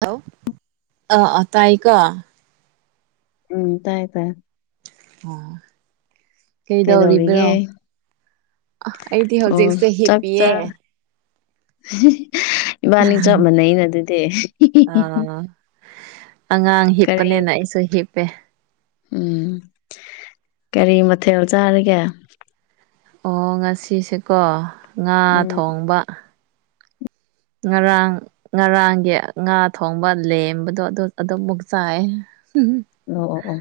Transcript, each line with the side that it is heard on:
right: Hello ꯑꯥ ꯑꯥ ꯇꯥꯏꯀꯣ
left: ꯎꯝ ꯇꯥꯏ ꯇꯥꯏ
right: ꯑꯣ ꯀꯩꯗꯧꯔꯤꯕꯅꯣ
left: ꯀꯩꯗꯧꯔꯤꯒꯦ
right: ꯑꯩꯗꯤ
left: ꯑꯣ
right: ꯍꯧꯖꯤꯛꯁꯦ
left: ꯆꯥꯛ
right: ꯍꯤꯞꯄꯤꯌꯦ
left: ꯆꯥ ꯏꯕꯥꯅꯤ ꯆꯞ ꯃꯥꯟꯅꯩꯩꯅ ꯑꯗꯨꯗꯤ
right: ꯑ ꯑꯉꯥꯡ
left: ꯀꯔꯤ
right: ꯍꯤꯞꯄꯅꯦꯅ ꯑꯩꯁꯨ ꯍꯤꯞꯄꯦ
left: ꯎꯝ ꯀꯔꯤ ꯃꯊꯦꯜ ꯆꯥꯔꯒꯦ
right: ꯑꯣ ꯉꯁꯤꯁꯦꯀꯣ ꯉꯥ
left: ꯎꯝ
right: ꯊꯣꯡꯕ ꯉꯔꯥꯡ ꯉꯔꯥꯡꯒꯤ ꯉꯥ ꯊꯣꯡꯕ ꯂꯦꯝꯕꯗꯣ ꯑꯗꯨ ꯑꯗꯨꯃꯨꯛ ꯆꯥꯏ
left: ꯑꯣ ꯑꯣ ꯑꯣ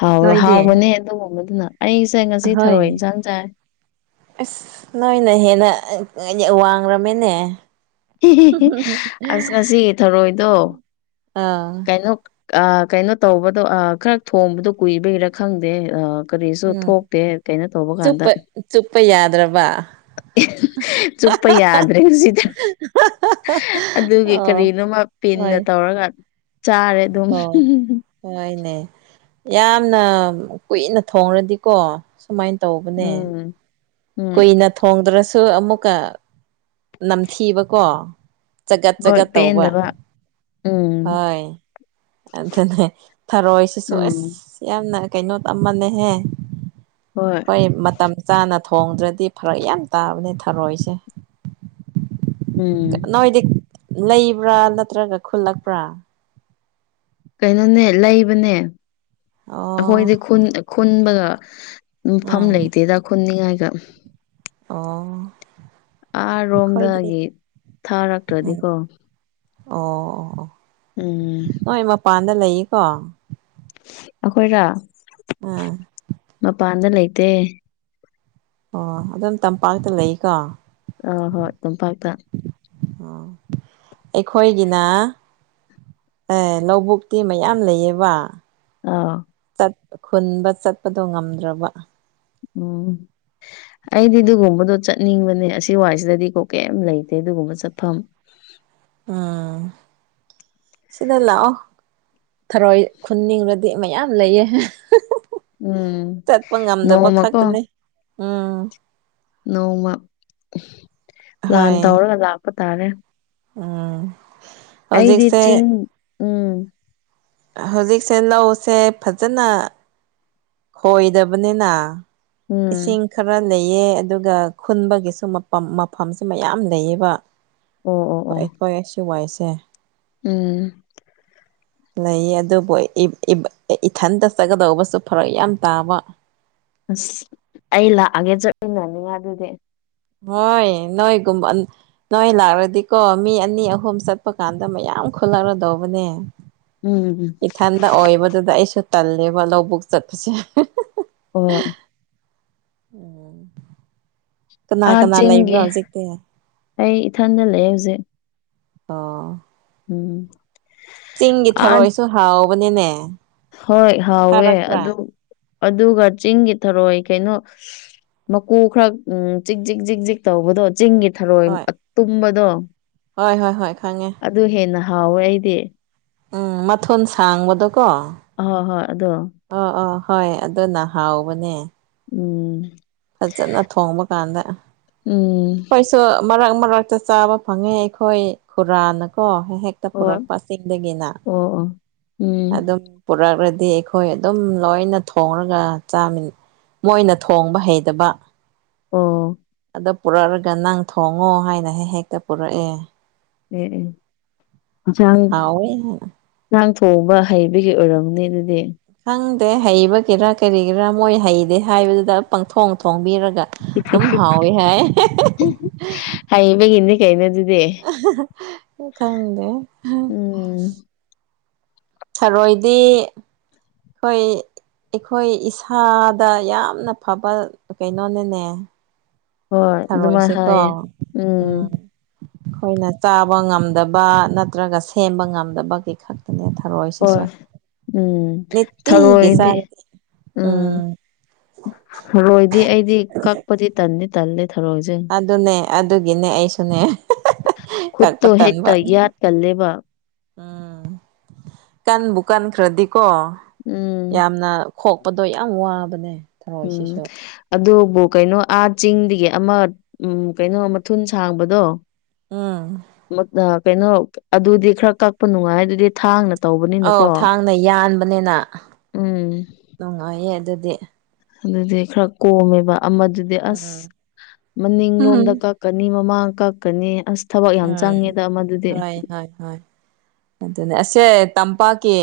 left: ꯍꯥꯎ
right: ꯅꯣꯏꯗꯤ
left: ꯍꯥꯎꯕꯅꯦ ꯑꯗꯨꯒꯨꯝꯕꯗꯨꯅ ꯑꯩꯁꯦ ꯉꯁꯤ
right: ꯑꯍꯣꯏ
left: ꯊꯔꯣꯏ ꯏꯟꯖꯥꯡ ꯆꯥꯏ
right: ꯑꯁ ꯅꯣꯏꯅ ꯍꯦꯟꯅ ꯋꯥꯡꯂꯝꯃꯦꯅꯦ
left: ꯑꯁ ꯉꯁꯤꯒꯤ ꯊꯧꯔꯣꯏꯗꯣ
right: ꯑꯥ
left: ꯀꯩꯅꯣ ꯑꯥ ꯀꯩꯅꯣ ꯇꯧꯕꯗꯣ ꯑꯥ ꯈꯔ ꯊꯣꯡꯕꯗꯣ ꯀꯨꯏꯕꯩꯔ ꯈꯪꯗꯦ ꯀꯔꯤꯁꯨ
right: ꯎꯝ
left: ꯊꯣꯛꯇꯦ ꯀꯩꯅꯣ ꯇꯧꯕ ꯀꯥꯟꯗ
right: ꯆꯨꯞꯄ ꯆꯨꯞꯄ ꯌꯥꯗ꯭ꯔꯕ
left: ꯆꯨꯞꯄꯥ ꯌꯥꯗ꯭ꯔꯦ ꯍꯧꯖꯤꯛꯇꯣ ꯑꯗꯨꯒꯤ
right: ꯑꯣ
left: ꯀꯔꯤꯅꯣꯃꯅ
right: ꯍꯣꯏ
left: ꯄꯤꯟꯅ ꯇꯧꯔꯒ ꯆꯥꯔꯦ ꯑꯗꯨꯝ
right: ꯑꯣ ꯍꯣꯏꯅꯦ ꯌꯥꯝꯅ ꯀꯨꯏꯅ ꯊꯣꯡꯔꯗꯤꯀꯣ ꯃꯥꯗꯨꯃꯥꯏꯟ ꯇꯧꯕꯅꯦ
left: ꯎꯝ ꯎꯝ
right: ꯀꯨꯏꯅ ꯊꯣꯡꯗ꯭ꯔꯁꯨ ꯑꯃꯨꯛꯀ ꯅꯝꯊꯤꯕꯀꯣ ꯆꯒꯠ
left: ꯍꯣꯏ
right: ꯆꯒꯠ ꯇꯧꯕ
left: ꯄꯦꯟꯗꯕ ꯎꯝ
right: ꯍꯣꯏ ꯑꯗꯨꯅꯦ ꯊꯔꯣꯏꯁꯤꯁꯨ ꯑꯁ
left: ꯎꯝ
right: ꯌꯥꯝꯅ ꯀꯩꯅꯣ ꯑꯃꯅꯦꯍꯦ
left: ꯍꯣꯏ
right: ꯍꯣꯏ ꯃꯇꯝ ꯆꯥꯅ ꯊꯣꯡꯗ꯭ꯔꯗꯤ ꯐꯔꯛ ꯌꯥꯝ ꯇꯥꯕꯅꯦ ꯊꯔꯣꯏꯁꯦ
left: ꯎꯝ
right: ꯅꯣꯏꯗꯤ ꯂꯩꯕ꯭ꯔꯥ ꯅꯠꯇ꯭ꯔꯒ ꯈꯨꯜꯂꯛꯄ꯭ꯔꯥ
left: ꯀꯩꯅꯣꯅꯦ ꯂꯩꯕꯅꯦ
right: ꯑꯣ
left: ꯑꯩꯈꯣꯏꯗꯤ ꯈꯨꯟ ꯈꯨꯟꯕꯒ ꯃꯐꯝ
right: ꯎꯝ
left: ꯂꯩꯇꯦꯗ ꯈꯨꯟꯅꯤꯡꯉꯥꯏꯒ
right: ꯑꯣ
left: ꯑꯥꯔꯣꯝꯗꯒꯤ
right: ꯎꯝ
left: ꯊꯥꯔꯛꯇ꯭ꯔꯗꯤꯀꯣ
right: ꯑꯣ
left: ꯎꯝ
right: ꯅꯣꯏ ꯃꯄꯥꯟꯗ ꯂꯩꯌꯦꯀꯣ
left: ꯑꯈꯣꯏꯔꯣ
right: ꯎꯝ
left: ꯃꯄꯥꯟꯗ ꯂꯩꯇꯦ
right: ꯑꯣ ꯑꯗꯨꯝ ꯇꯝꯄꯥꯛꯇ ꯂꯩꯀꯣ
left: ꯑꯥ ꯍꯣꯏ ꯇꯝꯄꯥꯛꯇ
right: [unintelligible] ꯑꯩꯈꯣꯏꯒꯤꯅ ꯑꯦ ꯂꯧꯕꯨꯛꯇꯤ ꯃꯌꯥꯝ ꯂꯩꯌꯦꯕ
left: ꯑꯥꯎ
right: ꯑꯗꯨ ꯈꯨꯟꯕ ꯆꯠꯄꯗꯣ ꯉꯝꯗ꯭ꯔꯕ
left: ꯎꯝ ꯑꯩꯗꯤ ꯑꯗꯨꯒꯨꯝꯕꯗꯣ ꯆꯠꯅꯤꯡꯕꯅꯦ ꯑꯁꯤ ꯋꯥꯏꯁꯤꯗꯗꯤ ꯀꯣ ꯀꯩꯝ ꯂꯩꯇꯦ ꯑꯗꯨꯒꯨꯝꯕ ꯆꯠꯐꯝ
right: ꯑꯥ ꯁꯤꯗ ꯂꯥꯛꯑꯣ ꯊꯔꯣꯏ ꯈꯨꯅꯤꯡꯔꯗꯤ ꯃꯌꯥꯝ ꯂꯩꯌꯦ [unintelligible]
left: ꯎꯝ
right: ꯆꯠꯄ ꯉꯝꯗꯕ
left: ꯅꯣꯡꯃꯀꯣ
right: ꯈꯛꯇꯅꯦ ꯎꯝ
left: ꯅꯣꯡꯃ ꯄ꯭ꯂꯥꯟ
right: ꯍꯣꯏ
left: ꯇꯧꯔꯒ ꯂꯥꯛꯄ ꯇꯥꯔꯦ
right: ꯎꯝ
left: ꯑꯩꯗꯤ
right: ꯍꯧꯖꯤꯛꯁꯦ
left: ꯆꯤꯡ ꯎꯝ
right: ꯍꯧꯖꯤꯛꯁꯦ ꯂꯧꯁꯦ ꯐꯖꯅ ꯈꯣꯏꯗꯕꯅꯤꯅ ꯏꯁꯤꯡ
left: ꯎꯝ
right: ꯈꯔ ꯂꯩꯌꯦ ꯑꯗꯨꯒ ꯈꯨꯟꯕꯒꯤꯁꯨ ꯃꯄꯝ ꯃꯐꯝꯁꯦ ꯃꯌꯥꯝ ꯂꯩꯌꯦꯕ
left: ꯑꯣ ꯑꯣ
right: ꯍꯣꯏ
left: ꯑꯣ
right: ꯑꯩꯈꯣꯏ ꯑꯁꯤꯋꯥꯏꯁꯦ
left: ꯎꯝ
right: ꯂꯩꯌꯦ ꯑꯗꯨꯕꯨ ꯏꯕ ꯏꯕ ꯏꯊꯟꯇ ꯆꯠꯒꯗꯧꯕꯁꯨ ꯐꯔꯛ ꯌꯥꯝ ꯇꯥꯕ
left: ꯑꯁ ꯑꯩ ꯂꯥꯛꯑꯒꯦ ꯆꯠꯃꯤꯟꯅꯅꯤꯡꯉꯥꯢ ꯑꯗꯨꯗꯤ
right: ꯍꯣꯏ ꯅꯣꯏꯒꯨꯝꯕ [unintelligible] ꯅꯣꯏ ꯂꯥꯛꯔꯗꯤꯀꯣ ꯃꯤ ꯑꯅꯤ ꯑꯍꯨꯝ ꯆꯠꯄ ꯀꯥꯟꯗ ꯃꯌꯥꯝ ꯈꯨꯜꯂꯛꯔꯗꯧꯕꯅꯦ
left: ꯎꯝ
right: ꯏꯊꯟꯗ ꯑꯣꯏꯕꯗꯨꯗ ꯑꯩꯁꯨ ꯇꯜꯂꯦꯕ ꯂꯧꯕꯨꯛ ꯆꯠꯄꯁꯦ
left: ꯍꯣꯢ
right: [inaudible] ꯀꯅꯥ
left: ꯑꯥ
right: ꯀꯅꯥ ꯂꯩꯕ꯭ꯔꯣ
left: ꯆꯤꯡꯒꯤ
right: ꯍꯧꯖꯤꯛꯇꯤ
left: ꯑꯩ ꯏꯊꯟꯗ ꯂꯩꯌꯦ ꯍꯨꯖꯤꯛ
right: ꯑꯣ
left: ꯎꯝ
right: ꯆꯤꯡꯒꯤ
left: ꯑꯥ
right: ꯊꯔꯣꯏꯁꯨ ꯍꯥꯎꯕꯅꯤꯅꯦ
left: ꯍꯣꯏ ꯍꯥꯎꯋꯦ
right: ꯊꯥꯔꯛꯄ꯭ꯔꯥ
left: ꯑꯗꯨ ꯑꯗꯨꯒ ꯆꯤꯡꯒꯤ ꯊꯔꯣꯏ ꯀꯩꯅꯣ ꯃꯀꯨ ꯈꯔꯥ ꯎꯝ ꯖꯤꯛ ꯖꯤꯛ ꯖꯤꯛ ꯖꯤꯛ ꯇꯧꯕꯗꯣ ꯆꯤꯡꯒꯤ ꯊꯔꯣꯏ
right: ꯍꯣꯏ
left: ꯑꯇꯨꯝꯕꯗꯣ
right: ꯍꯣꯏ ꯍꯣꯏ ꯍꯣꯏ ꯈꯪꯉꯦ
left: ꯑꯗꯨ ꯍꯦꯟꯅ ꯍꯥꯎꯋꯦ ꯑꯩꯗꯤ
right: ꯎꯝ ꯃꯊꯨꯟ ꯁꯥꯡꯕꯗꯣꯀꯣ
left: ꯑꯍꯣꯏ ꯍꯣꯏ ꯑꯗꯣ
right: ꯑꯣ ꯑꯣ ꯍꯣꯏ ꯑꯗꯨꯅ ꯍꯥꯎꯕꯅꯦ
left: ꯎꯝ
right: ꯐꯖꯅ ꯊꯣꯡꯕ ꯀꯥꯟꯗ
left: ꯎꯝ
right: ꯇꯣ ꯃꯔꯛ ꯃꯔꯛꯇ ꯆꯥꯕ ꯐꯪꯉꯦ ꯑꯩꯈꯣꯏ ꯈꯨꯔꯥꯅꯀꯣ ꯍꯦꯛ ꯍꯦꯛ
left: ꯑꯣ
right: ꯇꯞꯒꯀꯣ ꯆꯤꯗꯒꯤꯅ
left: ꯑꯣ ꯑꯣ ꯎꯝ
right: ꯑꯗꯨꯝ ꯄꯨꯔꯛꯔꯗꯤ ꯑꯩꯈꯣꯏ ꯑꯗꯨꯝ ꯂꯣꯏꯅ ꯊꯣꯡꯔꯒ ꯆꯥꯃꯤꯟ ꯃꯣꯏꯅ ꯊꯣꯡꯕ ꯍꯩꯇꯕ
left: ꯑꯣ
right: ꯍꯦꯛꯇ ꯄꯨꯔꯛꯔꯒ ꯅꯪ ꯊꯣꯡꯉꯣ ꯍꯥꯏꯅ ꯍꯦ ꯍꯦꯛꯇ ꯄꯨꯔꯛꯑꯦ
left: ꯑꯦ ꯑꯦ ꯍꯦꯟꯁꯥꯡ
right: ꯍꯥꯎꯋꯦ
left: ꯖꯥꯡ ꯊꯣꯡꯕ ꯍꯩꯕꯒꯤ ꯑꯣꯏꯔꯝꯅꯤ ꯑꯗꯨꯗꯤ
right: ꯈꯪꯗꯦ ꯍꯩꯕꯒꯤꯔꯥ ꯀꯔꯤꯒꯤꯔꯥ ꯃꯣꯏ ꯍꯩꯗꯦ ꯍꯥꯏꯕꯗꯨꯗ ꯄꯪꯊꯣꯡ ꯊꯣꯡꯕꯤꯔ ꯒ ꯑꯗꯨꯝ ꯍꯥꯎꯋꯦ ꯍꯥꯏ
left: ꯍꯩꯕꯒꯤꯅꯦ ꯀꯩꯅꯣ ꯑꯗꯨꯗꯤ
right: ꯈꯪꯗꯦ
left: ꯎꯝ
right: ꯊꯔꯣꯏꯗꯤ ꯈꯣꯏ ꯑꯩꯈꯣꯏ ꯏꯁꯥꯗ ꯌꯥꯝꯅ ꯐꯕ ꯀꯩꯅꯣꯅꯤꯅꯦ
left: ꯍꯣꯏ ꯑꯗꯨꯃꯥꯏꯅ
right: ꯊꯔꯣꯏꯁꯦꯀꯣ
left: ꯍꯥꯏꯌꯦ
right: ꯎꯝ ꯑꯩꯈꯣꯏꯅ ꯆꯥꯕ ꯉꯝꯗꯕ ꯅꯠꯇ꯭ꯔꯒ ꯁꯦꯝꯕ ꯉꯝꯗꯕꯒꯤ ꯈꯛ
left: ꯍꯣꯏ ꯎꯝ
right: ꯅꯤꯇꯤꯒꯤ
left: ꯊꯔꯣꯏꯗꯤ
right: ꯆꯥꯔꯗꯤ
left: ꯎꯝ ꯊꯔꯣꯏꯗꯤ ꯑꯩꯗꯤ ꯀꯛꯄꯗꯤ ꯇꯟꯗꯤ ꯇꯟꯂꯦ ꯊꯔꯣꯏꯁꯦ
right: ꯑꯗꯨꯅꯦ ꯑꯗꯨꯒꯤꯅꯦ ꯑꯩꯁꯨꯅꯦ ꯀꯛꯄ
left: ꯈꯨꯠꯇꯣ
right: ꯇꯟꯕ
left: ꯍꯦꯛꯇ ꯌꯥꯠꯀꯜꯂꯦꯕ
right: ꯎꯝ ꯀꯟꯕꯨ ꯀꯟꯈ꯭ꯔꯥꯗꯤꯀꯣ
left: ꯎꯝ
right: ꯌꯥꯝꯅ ꯈꯣꯛꯄꯗꯣ ꯌꯥꯝ ꯋꯥꯕꯅꯦ
left: ꯎꯝ
right: ꯊꯔꯣꯏꯁꯤꯁꯨ
left: ꯑꯗꯨꯕꯨ ꯀꯩꯅꯣ ꯑꯥ ꯆꯤꯡꯗꯒꯤ ꯑꯃ ꯎꯝ ꯀꯩꯅꯣ ꯃꯊꯨꯟ ꯁꯥꯡꯕꯗꯣ
right: ꯎꯝ
left: ꯃꯠ ꯑꯥ ꯀꯩꯅꯣ ꯑꯗꯨꯗꯤ ꯈꯔꯥ ꯀꯛꯄ ꯅꯨꯡꯉꯥꯏ ꯑꯗꯨꯗꯤ ꯊꯥꯡꯅ
right: ꯑꯧ
left: ꯇꯧꯕꯅꯤꯅꯀꯣ
right: ꯊꯥꯡꯅ ꯌꯥꯟꯕꯅꯤꯅ
left: ꯎꯝ
right: ꯅꯨꯡꯉꯥꯏꯌꯦ ꯑꯗꯨꯗꯤ
left: ꯑꯗꯨꯗꯤ ꯈꯔ ꯀꯣꯝꯃꯦꯕ ꯑꯃꯗꯨꯗꯤ
right: ꯎꯝ
left: ꯑꯁ
right: ꯎꯝ
left: ꯃꯅꯤꯡꯂꯣꯝꯗ ꯀꯛ ꯒꯅꯤ ꯃꯃꯥꯡ ꯀꯛꯀꯅꯤ ꯑꯁ ꯊꯕꯛ ꯌꯥꯝ
right: ꯎꯝ
left: ꯆꯪꯉꯦꯗ ꯑꯃꯗꯨꯗꯤ
right: ꯍꯣꯏ ꯍꯣꯏ ꯍꯣꯏ ꯑꯗꯨꯅꯦ ꯑꯁꯁꯦ ꯇꯝꯄꯥꯛꯀꯤ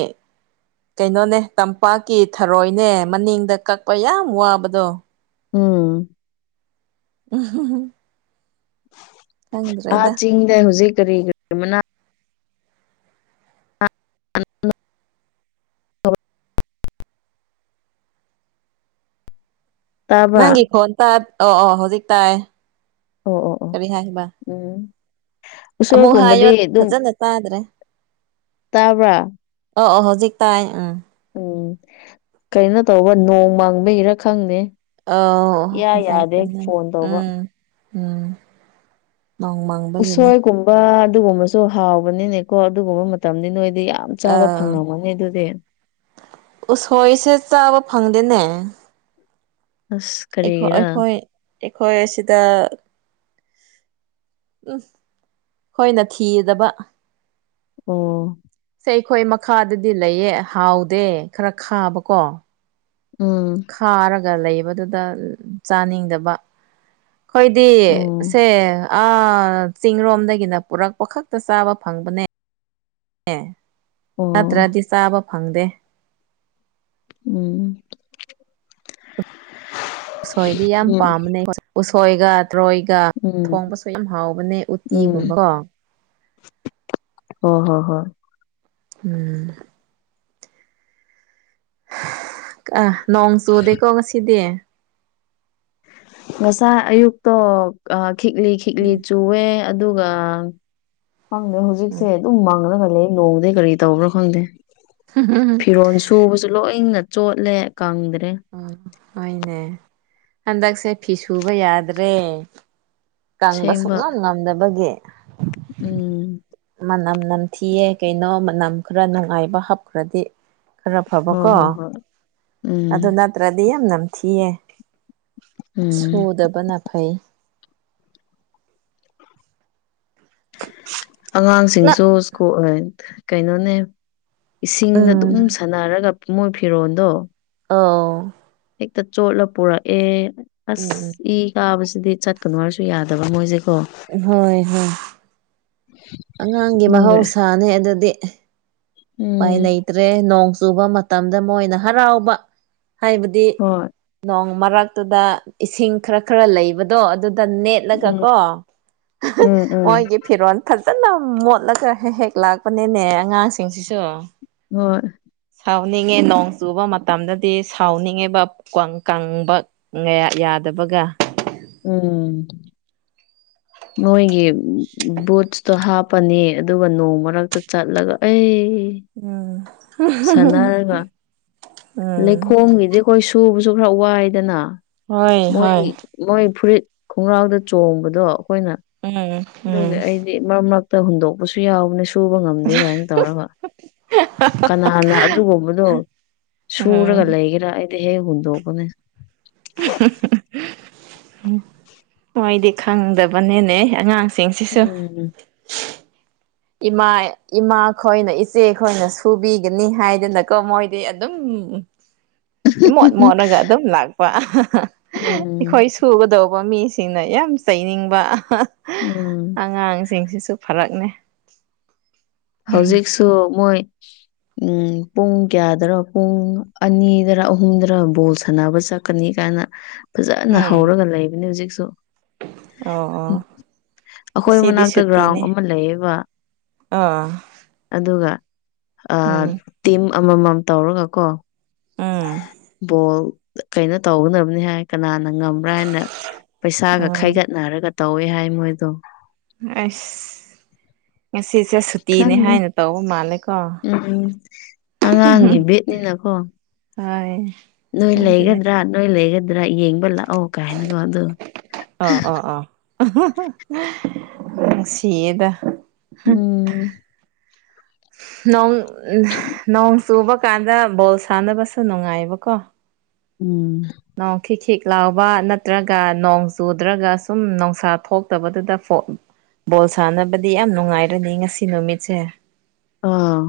right: ꯀꯩꯅꯣꯅꯦ ꯇꯝꯄꯥꯛꯀꯤ ꯊꯔꯣꯏꯅꯦ ꯃꯅꯤꯡꯗ ꯀꯛꯄ ꯌꯥꯝ ꯋꯥꯕꯗꯣ
left: ꯎꯝ
right: [unintelligible]
left: ꯑꯥ
right: ꯈꯪꯗ꯭ꯔꯦꯗ
left: ꯆꯤꯡꯗ ꯍꯧꯖꯤꯛ ꯀꯔꯤꯒ [unintelligible] ꯇꯥꯕ꯭ꯔꯥ
right: ꯅꯪꯒꯤ ꯈꯣꯟꯇ ꯑꯣ ꯑꯣ ꯍꯧꯖꯤꯛ ꯇꯥꯏ
left: ꯑꯣ ꯑꯣ ꯑꯣ
right: ꯀꯔꯤ ꯍꯥꯏꯕ꯫
left: ꯎꯝ
right: ꯑꯃꯨꯛ ꯍꯥꯏꯌꯣ
left: ꯎꯁꯣꯏꯒꯨꯝꯕꯗꯤ ꯑꯗꯨꯝ,
right: ꯐꯖꯅ ꯇꯥꯗ꯭ꯔꯦ
left: ꯇꯥꯕ꯭ꯔꯥ?
right: ꯑꯣ ꯑꯣ ꯍꯧꯖꯤꯛ ꯇꯥꯏ꯫
left: ꯎꯝ ꯀꯩꯅꯣ ꯇꯧꯕ ꯅꯣꯡ ꯃꯪꯕꯩꯔ ꯈꯪꯗꯦ꯫
right: ꯑꯧ
left: ꯏꯌꯥ
right: ꯑꯣ
left: ꯌꯥꯗꯦ ꯐꯣꯟ ꯇꯧꯕ
right: ꯎꯝ ꯎꯝ ꯅꯣꯡꯃꯪ
left: ꯎꯁꯣꯏꯒꯨꯝꯕ ꯑꯗꯨꯒꯨꯝꯕꯁꯨ ꯍꯥꯎꯕꯅꯤꯅꯦꯀꯣ ꯑꯗꯨꯒꯨꯝꯕ ꯃꯇꯝꯗꯤ ꯅꯣꯏꯗꯤ ꯌꯥꯝ ꯆꯥꯕ
right: ꯑꯥ
left: ꯐꯪꯉꯝꯒꯅꯤ ꯑꯗꯨꯗꯤ꯫
right: ꯎꯁꯣꯏꯁꯦ ꯆꯥꯕ ꯐꯪꯗꯦꯅꯦ꯫
left: ꯑꯁ
right: ꯑꯩꯈꯣꯏ
left: ꯀꯔꯤꯒꯤꯔꯥ
right: ꯑꯩꯈꯣꯢ ꯑꯩꯈꯣꯏ ꯑꯁꯤꯗ, ꯎꯝ ꯈꯣꯏꯅ ꯊꯤꯗꯕ꯫
left: ꯑꯣ
right: ꯁꯦ ꯑꯩꯈꯣꯏ ꯃꯈꯥꯗꯗꯤ ꯂꯩꯌꯦ ꯍꯥꯎꯗꯦ ꯈꯔ ꯈꯥꯕꯀꯣ꯫
left: ꯎꯝ
right: ꯈꯥꯔꯒ ꯂꯩꯕꯗꯨꯗ ꯆꯥꯅꯤꯡꯗꯕ꯫ ꯈꯣꯏꯗꯤ
left: ꯎꯝ
right: ꯁꯦ ꯑꯥ ꯆꯤꯡꯔꯣꯝꯗꯒꯤꯅ ꯄꯨꯔꯛꯄ ꯈꯛꯇ ꯆꯥꯕ ꯐꯪꯕꯅꯦ꯫
left: ꯑꯣ
right: ꯅꯠꯇ꯭ꯔꯗꯤ ꯆꯥꯕ ꯐꯪꯗꯦ꯫
left: ꯎꯝ
right: ꯎꯁꯣꯏꯗꯤ ꯌꯥꯝ
left: ꯎꯝ
right: ꯄꯥꯝꯕꯅꯦ ꯎꯁꯣꯏꯒ ꯊ꯭ꯔꯣꯏꯒ ꯒ
left: ꯎꯝ
right: ꯊꯣꯡꯕꯁꯨ ꯌꯥꯝ ꯍꯥꯎꯕꯅꯦ ꯎꯇꯤꯒꯨꯝꯕ ꯀꯣ꯫
left: ꯍꯣ ꯍꯣ ꯍꯣꯏ꯫
right: ꯎꯝ ꯅꯣꯡ ꯆꯨꯗꯦꯀꯣ ꯉꯁꯤꯗꯤ꯫
left: ꯉꯁꯥꯏ ꯑꯌꯨꯛꯇꯣ ꯑꯥ ꯈꯤꯛꯂꯤ ꯈꯤꯛꯂꯤ
right: ꯎꯝ
left: ꯆꯨꯋꯦ꯫ ꯑꯗꯨꯒ ꯈꯪꯗꯦ ꯍꯧꯖꯤꯛꯁꯦ ꯑꯗꯨꯝ ꯃꯪꯂꯒ ꯂꯩ꯫ ꯅꯣꯡꯗꯤ ꯀꯔꯤ ꯇꯧꯕ꯭ꯔꯥ ꯈꯪꯗꯦ
right: ꯎꯝ
left: ꯐꯤꯔꯣꯟ ꯁꯨ ꯁꯨꯕꯁꯨ ꯂꯣꯏꯅ ꯆꯣꯠꯂꯦ ꯀꯪꯗ꯭ꯔꯦ꯫
right: ꯍꯣꯏꯅꯦ ꯍꯟꯗꯛꯁꯦ ꯐꯤ ꯁꯨꯕ ꯌꯥꯗ꯭ꯔꯦ꯫ ꯀꯪꯕ
left: ꯁꯦꯡꯕ
right: ꯁꯨꯛꯉꯝ ꯉꯝꯗꯕꯒꯤ꯫
left: ꯎꯝ
right: ꯃꯅꯝ ꯅꯝꯊꯤꯌꯦ ꯀꯩꯅꯣ ꯃꯅꯝ ꯈꯔ ꯅꯨꯡꯉꯥꯏꯕ ꯍꯥꯞꯈ꯭ꯔꯗꯤ꯫ ꯈꯔ
left: ꯍꯣꯏ
right: ꯐꯕꯀꯣ
left: ꯍꯣꯏ ꯍꯣꯏ ꯎꯝ
right: ꯑꯗꯨ ꯅꯠ ꯇ꯭ꯔꯗꯤ ꯌꯥꯝ ꯅꯝꯊꯤꯌꯦ
left: ꯎꯝ
right: ꯁꯨꯗꯕꯅ ꯐꯩ꯫
left: ꯑꯉꯥꯡꯁꯤꯡꯁꯨ ꯁꯀꯨꯜ ꯑꯥ ꯀꯩꯅꯣꯅꯦ꯫ ꯏꯁꯤꯡꯗ ꯑꯗꯨꯝ
right: ꯎꯝ
left: ꯁꯥꯟꯅꯔꯒ ꯃꯣꯏ ꯐꯤꯔꯣꯜꯗꯣ,
right: ꯑꯥꯎ
left: ꯍꯦꯛꯇ ꯆꯣꯠꯂ ꯄꯨꯔꯛꯑꯦ
right: ꯎꯝ
left: ꯑꯁ ꯏ ꯀꯥꯕꯁꯤꯗꯤ ꯆꯠꯀꯅꯨ ꯍꯥꯏꯔꯁꯨ ꯌꯥꯗꯕ ꯃꯣꯏꯁꯦꯀꯣ꯫
right: ꯍꯣꯏ ꯍꯣꯏ꯫ ꯑꯉꯥꯡꯒꯤ
left: ꯎꯝ
right: ꯃꯍꯧꯁꯥꯅꯦ ꯑꯗꯨꯗꯤ꯫
left: ꯎꯝ
right: ꯎꯄꯥꯏ ꯂꯩꯇ꯭ꯔꯦ ꯅꯣꯡ ꯆꯨꯕ ꯃꯇꯝꯗ ꯃꯣꯏꯅ ꯍꯔꯥꯎꯕ ꯍꯥꯏꯕꯗꯤ,
left: ꯍꯣꯏ
right: ꯅꯣꯡ ꯃꯔꯛꯇꯨꯗ ꯏꯁꯤꯡ ꯈꯔ ꯈꯔ ꯂꯩꯕꯗꯣ ꯑꯗꯨꯗ ꯅꯦꯠ
left: ꯎꯝ
right: ꯂꯒꯀꯣ
left: ꯎꯝ ꯎꯝ
right: ꯃꯣꯏꯒꯤ ꯐꯤꯔꯣꯜ ꯐꯥꯖꯅ ꯃꯣꯠꯂꯒ ꯍꯦꯛ ꯍꯦꯛ ꯂꯥꯛꯄꯅꯤꯅꯦ ꯑꯉꯥꯡꯁꯤꯡꯁꯤꯁꯨ
left: ꯍꯣꯏ
right: ꯁꯥꯎꯅꯤꯡꯉꯦ ꯅꯣꯡ ꯆꯨꯕ ꯃꯇꯝꯗꯗꯤ ꯁꯥꯎꯅꯤꯡꯉꯦꯕ ꯀꯪ ꯀꯪꯕ ꯉꯌ ꯌꯥꯗꯕꯒ
left: ꯎꯝ ꯃꯣꯏꯒꯤ ꯕꯨꯠꯁꯇꯣ ꯍꯥꯞꯄꯅꯤ ꯑꯗꯨꯒ ꯅꯣꯡ ꯃꯔꯛꯇ ꯆꯠꯂꯒ ꯑꯦ
right: ꯎꯝ ꯎꯝ
left: ꯂꯩꯈꯣꯝꯒꯤꯗꯤ ꯑꯩꯈꯣꯏ ꯁꯨꯕꯁꯨ ꯈꯔ ꯋꯥꯏꯗꯅ
right: ꯍꯣꯏ
left: ꯃꯣꯏ
right: ꯍꯣꯏ
left: ꯃꯣꯏ ꯐꯨꯔꯤꯠ ꯈꯣꯡꯒ꯭ꯔꯥꯎꯗ ꯆꯣꯡꯕꯗꯣ ꯑꯩꯈꯣꯏꯅ
right: ꯎꯝ ꯎꯝ
left: ꯑꯗꯨꯒꯤ ꯑꯩ ꯁꯤ ꯃꯔꯛ ꯃꯔꯛꯇ ꯍꯨꯟꯗꯣꯛꯄꯁꯨ ꯌꯥꯎꯕꯅꯦ ꯁꯨꯕ ꯉꯝꯗꯦ ꯀꯥꯏꯅ ꯇꯧꯔꯒ ꯀꯅꯥꯅ ꯑꯗꯨꯒꯨꯝꯕꯗꯣ ꯁꯨꯔꯒ
right: ꯎꯝ
left: ꯂꯩꯒꯦꯔꯥ ꯑꯩꯗꯤ ꯍꯦꯛ ꯍꯦꯛ ꯍꯨꯟꯗꯣꯛꯄꯅꯦ
right: [unintelligible] ꯎꯝ ꯃꯣꯏꯗꯤ ꯈꯪꯗꯕꯅꯤꯅꯦ ꯑꯉꯥꯡ
left: ꯎꯝ
right: ꯏꯃꯥ ꯏꯃꯥ ꯈꯣꯏꯅ ꯏꯆꯦ ꯈꯣꯏꯅ ꯁꯨꯕꯤꯒꯅꯤ ꯍꯥꯏꯗꯅꯀꯣ ꯃꯣꯏꯗꯤ ꯑꯗꯨꯝ [inaudible] ꯏꯃꯣꯠ ꯃꯣꯠꯂꯒ ꯑꯗꯨꯝ ꯂꯥꯛꯄ
left: ꯎꯝ
right: ꯑꯩꯈꯣꯏ ꯁꯨꯒꯗꯧꯕ ꯃꯤꯁꯤꯡ ꯁꯤꯅ ꯌꯥꯝ ꯆꯩꯅꯤꯡꯕ
left: ꯎꯝ
right: ꯑꯉꯥꯡꯁꯤꯡꯁꯤꯁꯨ ꯐꯔꯛꯅꯦ
left: ꯍꯧꯖꯤꯛꯁꯨ ꯃꯣꯏ ꯎꯝ ꯄꯨꯡ ꯀꯌꯥꯗꯔꯣ ꯄꯨꯡ ꯑꯅꯤꯗ꯭ꯔꯥ ꯑꯍꯨꯝꯗ꯭ꯔꯥ ꯕꯣꯜ ꯁꯥꯟꯅꯕ ꯆꯠ ꯀꯅꯤ ꯀꯥꯏꯅ ꯐꯥꯖꯅ
right: ꯎꯝ
left: ꯍꯧꯔꯒ ꯂꯩꯕꯅꯤ ꯍꯧꯖꯤꯛꯁꯨ
right: ꯑꯣ ꯑꯣ
left: ꯑꯩꯈꯣꯏ
right: ꯉꯁꯤꯗꯤ
left: ꯃꯅꯥꯛꯇ ꯒ꯭ꯔꯥꯎꯟ
right: ꯁꯨꯇꯤꯅꯦ
left: ꯑꯃ ꯂꯩꯌꯦꯕ
right: ꯑꯥ
left: ꯑꯗꯨꯒ ꯑꯥ ꯇꯤꯝ ꯑꯃꯃꯝ ꯇꯧꯔꯒ ꯀꯣ
right: ꯑꯥ
left: ꯕꯣꯜ ꯀꯩꯅꯣ ꯇꯧꯒꯅꯕꯅꯤ ꯍꯥꯏ ꯀꯅꯥꯅ ꯉꯝꯕ꯭ꯔꯥ ꯍꯥꯏꯅ ꯄꯩꯁꯥꯒ
right: ꯎꯝ
left: ꯈꯥꯏꯒꯠꯅꯔꯒ ꯇꯧꯋꯦ ꯍꯥꯏ ꯃꯣꯏꯗꯣ
right: ꯑꯁ ꯉꯁꯤꯁꯦ ꯁꯨꯇꯤꯅꯦ
left: ꯈꯪꯗꯦ
right: ꯍꯥꯏꯅ ꯇꯧꯕ ꯃꯥꯜꯂꯦꯀꯣ
left: ꯎꯝ ꯑꯉꯥꯡꯒꯤ ꯕꯦꯠꯅꯤꯅꯀꯣ
right: ꯍꯣꯏ
left: ꯅꯣꯏ
right: ꯑꯗꯨꯅꯦ
left: ꯂꯩꯒꯗ꯭ꯔꯥ ꯅꯣꯏ ꯂꯩꯒꯗ꯭ꯔꯥ ꯌꯦꯡꯕ ꯂꯥꯛꯑꯣ ꯀꯥꯏꯅꯀꯣ ꯑꯗꯨ
right: ꯑꯣ ꯑꯣ ꯑꯣ ꯅꯨꯡꯁꯤꯌꯦꯗ
left: ꯎꯝ
right: ꯅꯣꯡ ꯅꯣꯡ ꯆꯨꯕ ꯀꯥꯟꯗ ꯕꯣꯜ ꯁꯥꯟꯅꯕꯁꯨ ꯅꯨꯡꯉꯥꯏꯕꯀꯣ
left: ꯎꯝ
right: ꯅꯣꯡ ꯈꯤꯛ ꯈꯤꯛ ꯂꯥꯎꯕ ꯅꯠꯇ꯭ꯔꯒ ꯅꯣꯡ ꯆꯨꯗ꯭ꯔꯥꯒ ꯁꯨꯝ ꯅꯣꯡꯁꯥ ꯊꯣꯛꯇꯕꯗꯨꯗ ꯕꯣꯜ ꯁꯥꯟꯅꯕꯗꯤ ꯌꯥꯝ ꯅꯨꯡꯉꯥꯏꯔꯅꯤ ꯉꯁꯤ ꯅꯨꯃꯤꯠꯁꯦ
left: ꯑꯥ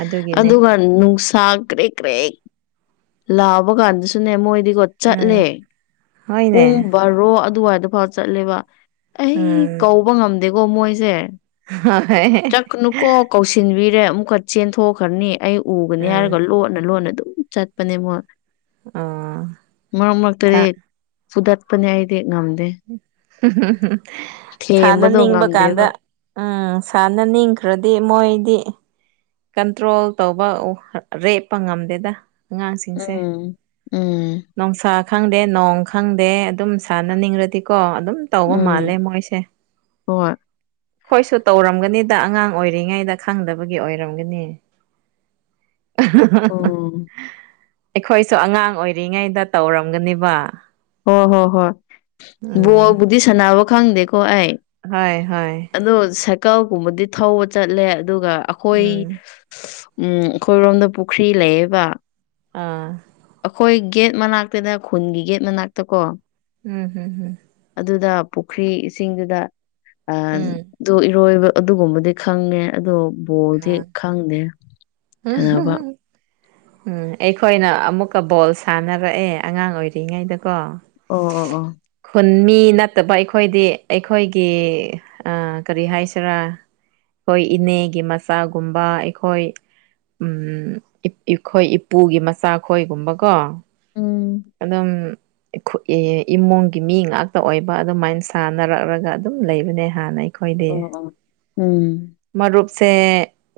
right: ꯑꯗꯨꯒꯤꯅꯦ
left: ꯑꯗꯨꯒ ꯅꯨꯡꯁꯥ ꯀ꯭ꯔꯤꯛ ꯀ꯭ꯔꯤꯛ ꯂꯥꯛꯕ ꯀꯥꯟꯗꯁꯨꯅꯦ ꯃꯣꯏꯗꯤꯀꯣ
right: ꯎꯝ
left: ꯆꯠꯂꯦ
right: ꯍꯣꯏꯅꯦ
left: ꯄꯨꯡ ꯕꯥꯔꯣ ꯑꯗꯨꯋꯥꯏꯗꯐꯥꯎ ꯆꯠꯂꯦꯕ ꯑꯩ
right: ꯎꯝ
left: ꯀꯧꯕ ꯉꯝꯗꯦꯀꯣ ꯃꯣꯏꯁꯦ
right: ꯍꯥ ꯍꯣꯏ
left: ꯆꯠꯀꯥꯅꯨꯀꯣ ꯀꯧꯁꯤꯟꯕꯤꯔꯦ ꯑꯃꯨꯛꯀꯥ ꯆꯦꯟꯊꯣꯛꯈ꯭ꯔꯥꯅꯤ ꯑꯩ ꯎꯒꯅꯤ
right: ꯎꯝ
left: ꯍꯥꯏꯔꯒ ꯂꯣꯠꯅ ꯂꯣꯟꯅ ꯑꯗꯨꯝ ꯆꯠꯄꯅꯦ ꯃꯣꯏ
right: ꯑꯣ
left: ꯃꯔꯛ ꯃꯔꯛꯇꯥꯗꯤ ꯐꯨꯗꯠꯄꯅꯦ ꯑꯩꯗꯤ ꯉꯝꯗꯦ ꯊꯦꯝꯕꯗꯣ
right: ꯁꯥꯟꯅꯅꯤꯡꯕ ꯀꯥꯟꯗ
left: ꯉꯝꯗꯦꯕ
right: ꯎꯝ ꯁꯥꯟꯅꯅꯤꯡꯈ꯭ꯔꯥꯗꯤ ꯃꯣꯏꯗꯤ ꯀꯟꯇ꯭ꯔꯣꯜ ꯇꯧꯕ ꯔꯦꯞꯄ ꯉꯝꯗꯦꯗ ꯑꯉꯥꯡꯁꯤꯡꯁꯦ
left: ꯎꯝ ꯎꯝ
right: ꯅꯨꯡꯁꯥ ꯈꯪꯗꯦ ꯅꯣꯡ ꯈꯪꯗꯦ ꯑꯗꯨꯝ ꯁꯥꯟꯅꯅꯤꯡꯔꯗꯤꯀꯣ ꯑꯗꯨꯝ ꯇꯧꯕ ꯃꯥꯜꯂꯦ
left: ꯎꯝ
right: ꯃꯣꯏꯁꯦ
left: ꯍꯣꯏ
right: ꯈꯣꯏꯁꯨ ꯇꯧꯔꯝꯒꯅꯤꯗ ꯑꯉꯥꯡ ꯑꯣꯏꯔꯤꯉꯩꯗ ꯈꯪꯗꯕꯒꯤ ꯑꯣꯏ ꯔꯝꯒꯥꯅꯤ
left: ꯎꯝ
right: ꯑꯩꯈꯣꯏꯁꯨ ꯑꯉꯥꯡ ꯑꯣꯏꯔꯤꯉꯩꯗ ꯇꯧꯔꯝꯒꯥꯅꯦꯕ
left: ꯍꯣꯏ ꯍꯣ ꯍꯣꯏ ꯕꯣꯜꯕꯨꯗꯤ ꯁꯥꯟꯅꯕ ꯈꯪꯗꯦꯀꯣ ꯑꯩ
right: ꯍꯣꯏ ꯍꯣꯏ
left: ꯑꯗꯣ ꯁꯥꯏꯀꯜꯒꯨꯝꯕꯗꯤ ꯊꯧꯕ ꯆꯠꯂꯦ ꯑꯗꯨꯒ ꯈꯣꯏ
right: ꯎꯝ
left: ꯎꯝ ꯑꯈꯣꯏꯔꯣꯝꯗ ꯄꯨꯈ꯭ꯔꯤ ꯂꯩꯌꯦꯕ
right: ꯑꯥ
left: ꯑꯩꯈꯣꯏ ꯒꯦꯠ ꯃꯅꯥꯛꯇꯥꯅ ꯈꯨꯟꯒꯤ ꯒꯦꯠ ꯃꯅꯥꯛꯇꯥ ꯀꯣ
right: ꯎꯝ ꯍꯝ ꯎꯝ
left: ꯑꯗꯨꯗ ꯄꯨꯈ꯭ꯔꯤ ꯏꯁꯤꯡꯗꯨꯗ ꯑꯥ
right: ꯎꯝ
left: ꯗꯨ ꯏꯔꯣꯏꯕ ꯑꯗꯨꯒꯨꯝꯕꯗꯤ ꯈꯪꯉꯦ ꯑꯗꯣ ꯕꯣꯜꯗꯤ
right: ꯑꯥ
left: ꯈꯪꯗꯦ ꯁꯥꯟꯅꯕ
right: [unintelligible] ꯎꯝ ꯑꯩꯈꯣꯏꯅ ꯑꯃꯨꯛꯀꯥ ꯕꯣꯜ ꯁꯥꯟꯅꯔꯛꯑꯦ ꯑꯉꯥꯡ ꯑꯣꯏꯔꯤꯉꯩꯗꯀꯣ
left: ꯑꯣ ꯑꯣ ꯑꯣ
right: ꯈꯨꯟ ꯃꯤ ꯅꯠꯇꯕ ꯑꯩꯈꯣꯏꯗꯤ ꯑꯩꯈꯣꯏꯒꯤ ꯑꯥ ꯀꯥꯔꯤ ꯍꯥꯏꯁꯤꯔꯥ ꯈꯣꯏ ꯏꯅꯦꯒꯤ ꯃꯆꯥꯒꯨꯝꯕ ꯑꯩꯈꯣꯏ ꯎꯝ ꯑꯩꯈꯣꯏ ꯏꯄꯨꯒꯤ ꯃꯆꯥ ꯈꯣꯏꯒꯨꯝꯕꯀꯣ
left: ꯎꯝ
right: ꯑꯗꯨꯝ ꯑꯩꯈꯣꯏ ꯏꯃꯨꯡꯒꯤ ꯃꯤ ꯉꯥꯛꯇꯥ ꯑꯣꯏꯕ ꯑꯗꯨꯃꯥꯏꯅ ꯁꯥꯟꯅꯔꯛꯂꯒ ꯑꯗꯨꯝ ꯂꯩꯕꯅꯦ ꯍꯥꯟꯅ ꯑꯩꯈꯣꯏꯗꯤ
left: ꯑꯥ ꯑꯪ ꯎꯝ
right: ꯃꯔꯨꯞꯁꯦ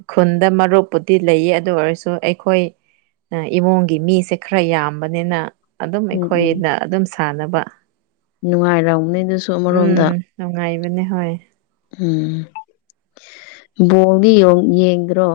right: ꯈꯨꯟꯗ ꯃꯔꯨꯞꯄꯨꯗꯤ ꯂꯩꯌꯦ ꯑꯗꯨ ꯑꯣꯏꯔꯁꯨ ꯑꯩꯈꯣꯏ ꯏꯃꯨꯡꯒꯤ ꯃꯤꯁꯦ ꯈꯔ ꯌꯥꯝꯕꯅꯤꯅ ꯑꯗꯨꯝ
left: ꯎꯝ
right: ꯑꯩꯈꯣꯏꯅ ꯑꯗꯨꯝ ꯁꯥꯟꯅꯕ
left: ꯅꯨꯡꯉꯥꯏꯔꯝꯒꯅꯤ ꯑꯗꯨꯁꯨ
right: ꯎꯝ
left: ꯑꯃꯔꯣꯝꯗ
right: ꯅꯨꯡꯉꯥꯏꯕꯅꯦ ꯍꯣꯏ
left: ꯎꯝ ꯕꯣꯜꯗꯤ ꯌꯧ ꯌꯦꯡꯗ꯭ꯔꯣ